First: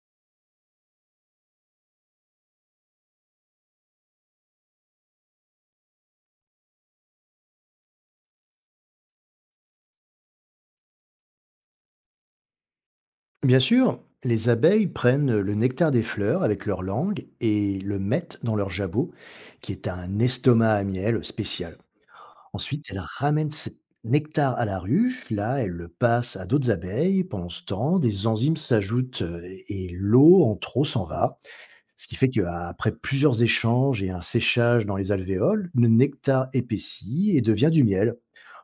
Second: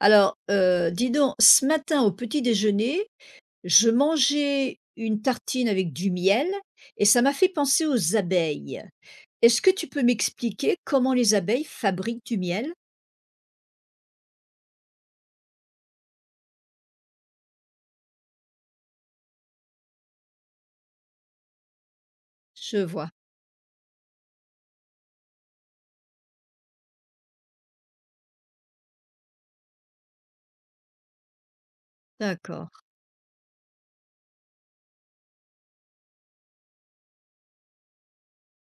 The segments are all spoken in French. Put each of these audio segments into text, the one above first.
Alors, dis donc, ce matin au petit déjeuner, je mangeais une tartine avec du miel et ça m'a fait penser aux abeilles. Est-ce que tu peux m'expliquer comment les abeilles fabriquent du miel? Bien sûr, les abeilles prennent le nectar des fleurs avec leur langue et le mettent dans leur jabot, qui est un estomac à miel spécial. Je Ensuite, elles vois, ramènent ce nectar à la ruche, là, elles le passent à d'autres abeilles. Pendant ce temps, des enzymes s'ajoutent et l'eau en trop s'en va. Ce qui fait d'accord. qu'après plusieurs échanges et un séchage dans les alvéoles, le nectar épaissit et devient du miel.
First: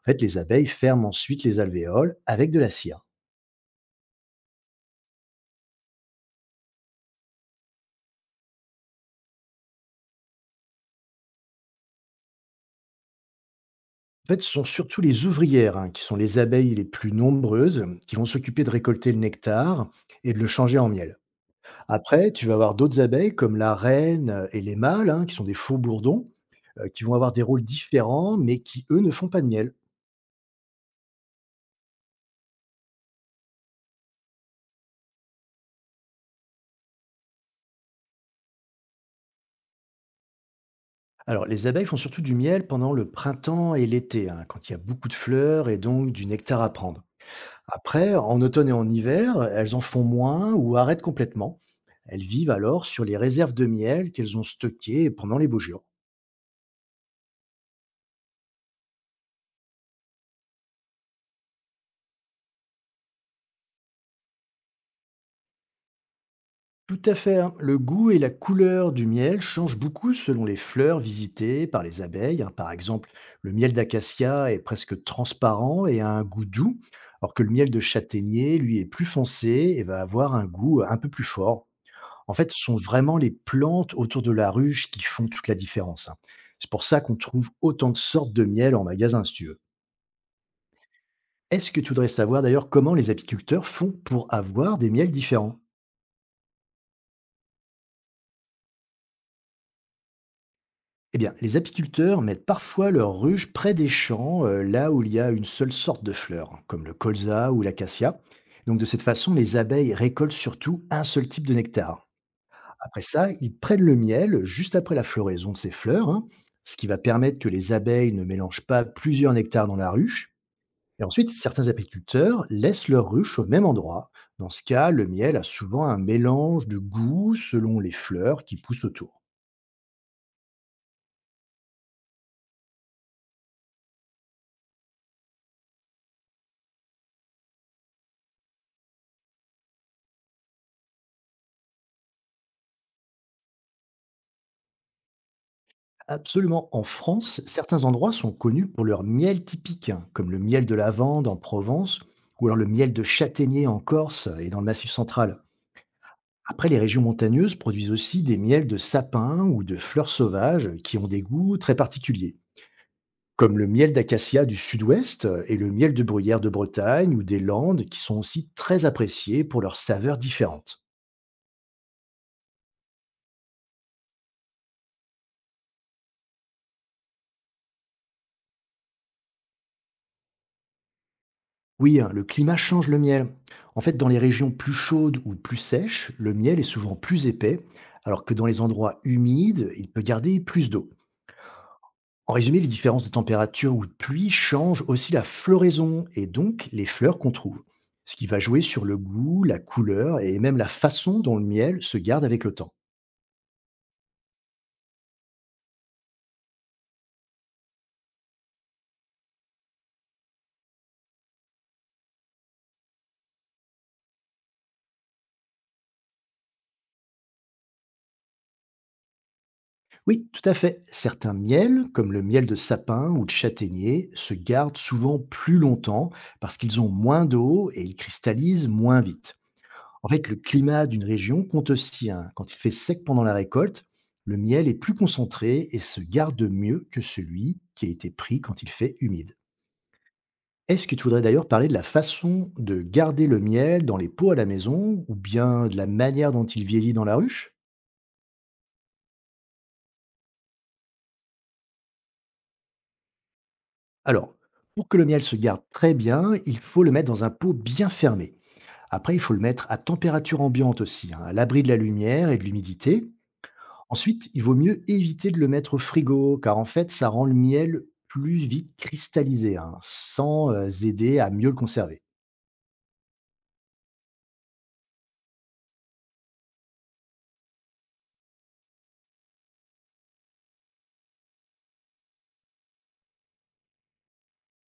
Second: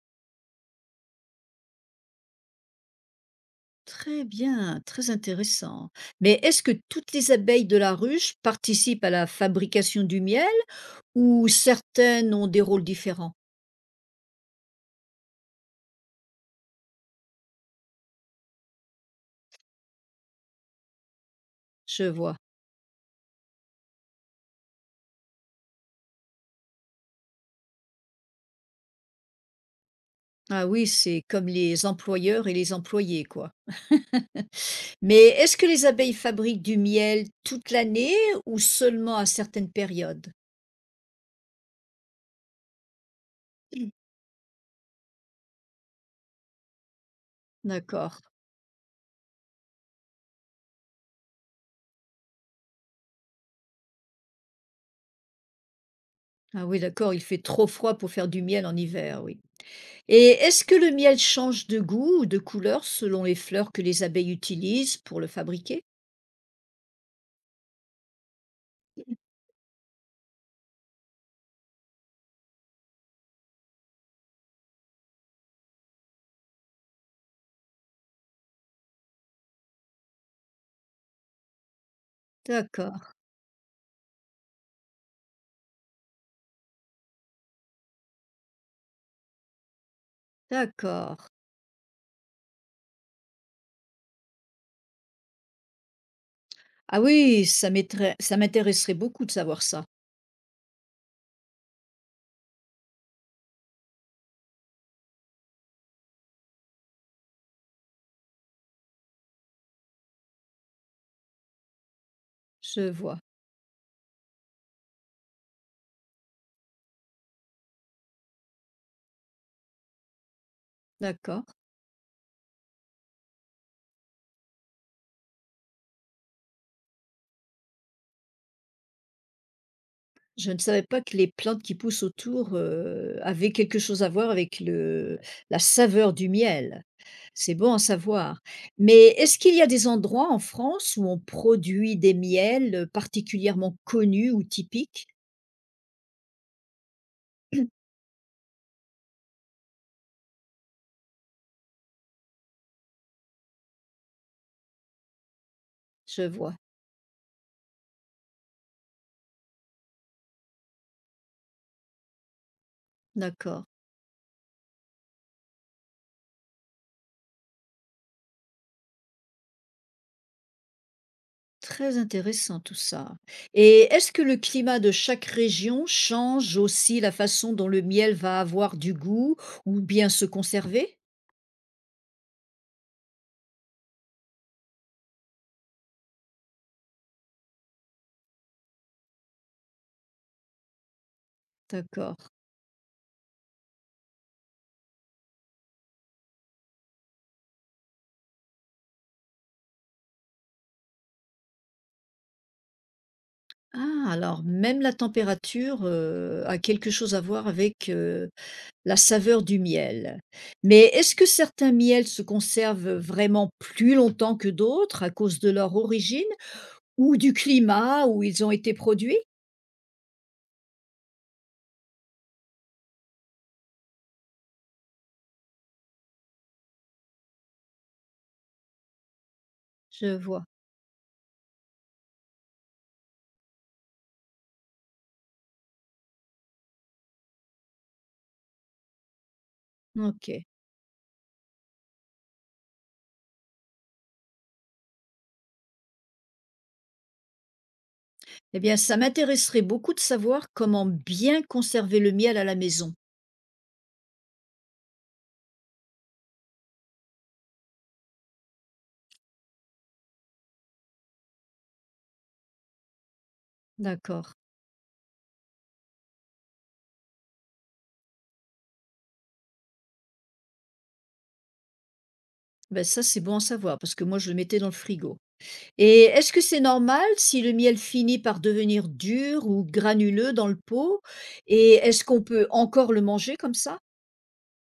En fait, les abeilles ferment ensuite les alvéoles avec de la cire. Très bien, très intéressant. Mais est-ce que toutes les abeilles de la ruche participent à la fabrication du miel ou certaines ont des rôles différents? En fait, ce sont surtout les ouvrières, hein, qui sont les abeilles les plus nombreuses, qui vont s'occuper de récolter le nectar et de le changer en miel. Je Après, vois. tu vas avoir d'autres abeilles comme la reine et les mâles, hein, qui sont des faux bourdons, qui vont avoir des rôles différents, mais qui, eux, ne font pas de miel. Ah oui, c'est comme les employeurs et les employés, quoi. Mais est-ce que les abeilles fabriquent du miel toute l'année ou seulement à certaines périodes? Alors, les abeilles font surtout du miel pendant le printemps et Mm. l'été, hein, quand il y a beaucoup de fleurs et donc du nectar à prendre. Après, D'accord. en automne et en hiver, elles en font moins ou arrêtent complètement. Elles vivent alors sur les réserves de miel qu'elles ont stockées pendant les beaux jours. Ah oui, d'accord, il fait trop froid pour faire du miel en hiver, oui. Et est-ce que le miel change de goût ou de couleur selon les fleurs que les abeilles utilisent pour le fabriquer? Tout à fait, hein. Le goût et la couleur du miel changent beaucoup selon les fleurs visitées par les abeilles, hein. Par exemple, le miel d'acacia est presque transparent et a un goût doux, alors que le miel de châtaignier, lui, est plus foncé et va avoir un goût un peu plus fort. En fait, ce sont D'accord, vraiment les plantes autour de la ruche qui font toute la différence, hein. C'est pour ça qu'on trouve autant de sortes de miel en magasin, si tu veux. d'accord. Est-ce que tu voudrais savoir d'ailleurs comment les apiculteurs font pour avoir des miels différents? Ah oui, ça m'intéresserait beaucoup de savoir ça. Eh bien, les apiculteurs mettent parfois leurs ruches près des champs, là où il y a une seule sorte de fleurs, hein, comme le colza ou l'acacia. Donc, de cette façon, les abeilles récoltent surtout un seul type de nectar. Je Après vois. ça, ils prennent le miel juste après la floraison de ces fleurs, hein, ce qui va permettre que les abeilles ne mélangent pas plusieurs nectars dans la ruche. Et ensuite, D'accord. certains apiculteurs laissent leur ruche au même endroit. Dans ce cas, le miel a souvent un mélange de goût selon les fleurs qui poussent autour. Je ne savais pas que les plantes qui poussent autour, avaient quelque chose à voir avec le la saveur du miel. C'est bon à savoir. Mais est-ce qu'il y a des endroits en France où on produit des miels, particulièrement connus ou typiques? Absolument. En France, certains endroits sont connus pour leur miel typique, hein, comme le miel de lavande en Provence, ou alors le miel de châtaignier en Corse et dans le Massif central. Je vois, Après, les régions montagneuses produisent aussi des miels de sapin ou de fleurs sauvages qui ont des goûts très particuliers, comme d'accord. le miel d'acacia du sud-ouest et le miel de bruyère de Bretagne ou des Landes qui sont aussi très appréciés pour leurs saveurs différentes. Très intéressant tout ça. Et est-ce que le climat de chaque région change aussi la façon dont le miel va avoir du goût ou bien se conserver? Oui, hein, le climat change le miel. En fait, dans les régions plus chaudes ou plus sèches, le miel est souvent plus épais, alors que dans les endroits humides, il peut garder plus d'eau. D'accord. En résumé, les différences de température ou de pluie changent aussi la floraison et donc les fleurs qu'on trouve, ce qui va jouer sur le goût, la couleur et même la façon dont le miel se garde avec le temps. Ah, alors même la température, a quelque chose à voir avec, la saveur du miel. Mais est-ce que certains miels se conservent vraiment plus longtemps que d'autres à cause de leur origine ou du climat où ils ont été produits? Oui, tout à fait. Certains miels, comme le miel de sapin ou de châtaignier, se gardent souvent plus longtemps parce qu'ils ont moins d'eau et ils cristallisent moins vite. En Je fait, le vois, climat d'une région compte aussi, hein. Quand il fait sec pendant la récolte, le miel est plus concentré et se garde mieux que celui qui a été pris quand il fait humide. OK. Est-ce que tu voudrais d'ailleurs parler de la façon de garder le miel dans les pots à la maison ou bien de la manière dont il vieillit dans la ruche? Eh bien, ça m'intéresserait beaucoup de savoir comment bien conserver le miel à la maison. Alors, pour que le miel se garde très bien, il faut le mettre dans un pot bien fermé. Après, il faut le mettre à température ambiante aussi, hein, à l'abri de la lumière et de l'humidité. Ensuite, D'accord. il vaut mieux éviter de le mettre au frigo, car en fait, ça rend le miel plus vite cristallisé, hein, sans aider à mieux le conserver. Ben ça, c'est bon à savoir parce que moi, je le mettais dans le frigo. Et est-ce que c'est normal si le miel finit par devenir dur ou granuleux dans le pot? Et est-ce qu'on peut encore le manger comme ça?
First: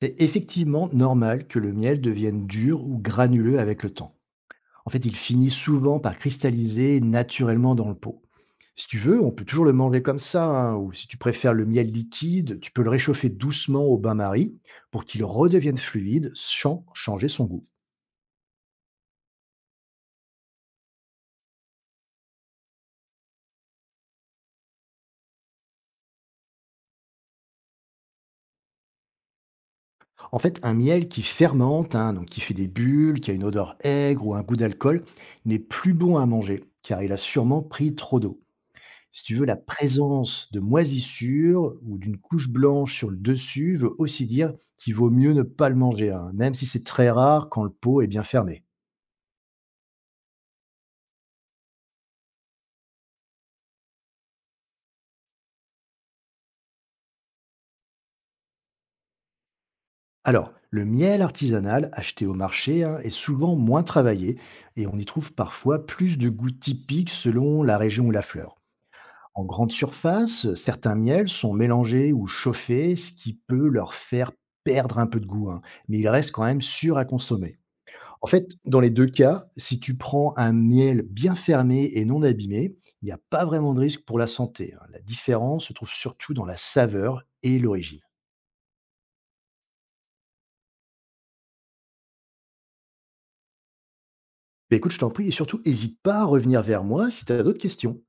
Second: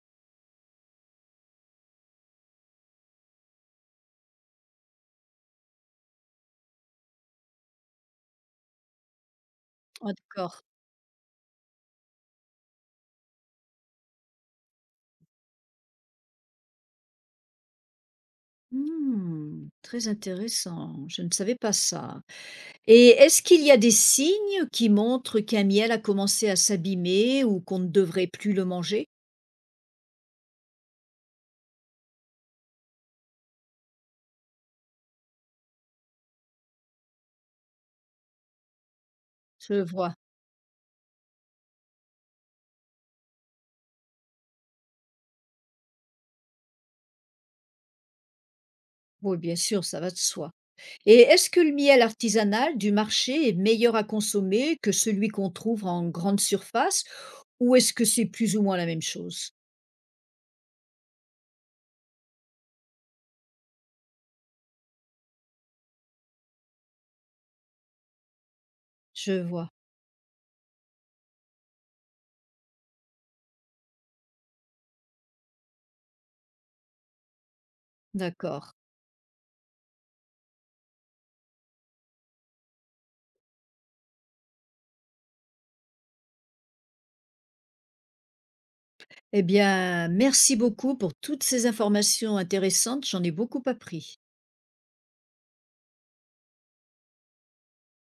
C'est effectivement normal que le miel devienne dur ou granuleux avec le temps. En fait, il finit souvent par cristalliser naturellement dans le pot. Si tu veux, on peut toujours le manger Ah, comme ça, d'accord. hein, ou si tu préfères le miel liquide, tu peux le réchauffer doucement au bain-marie pour qu'il redevienne fluide sans changer son goût. Hmm, très intéressant, je ne savais pas ça. Et est-ce qu'il y a des signes qui montrent qu'un miel a commencé à s'abîmer ou qu'on ne devrait plus le manger? En fait, un miel qui fermente, hein, donc qui fait des bulles, qui a une odeur aigre ou un goût d'alcool, n'est plus bon à manger, car il a sûrement pris trop d'eau. Si tu veux, la Je vois. présence de moisissures ou d'une couche blanche sur le dessus veut aussi dire qu'il vaut mieux ne pas le manger, hein, même si c'est très rare quand le pot est bien fermé. Oui, bien sûr, ça va de soi. Et est-ce que le miel artisanal du marché est meilleur à consommer que celui qu'on trouve en grande surface ou est-ce que c'est plus ou moins la même chose? Alors, le miel artisanal acheté au marché, hein, est souvent moins travaillé et on y trouve parfois plus de goûts typiques selon la région ou la fleur. Je En grande vois, surface, certains miels sont mélangés ou chauffés, ce qui peut leur faire perdre un peu de goût, hein, mais ils restent quand même sûrs à consommer. En fait, d'accord. dans les deux cas, si tu prends un miel bien fermé et non abîmé, il n'y a pas vraiment de risque pour la santé, hein. La différence se trouve surtout dans la saveur et l'origine. Eh bien, merci beaucoup pour toutes ces informations intéressantes, j'en ai beaucoup appris. Mais écoute, je t'en prie, et surtout, n'hésite pas à revenir vers moi si tu as d'autres questions.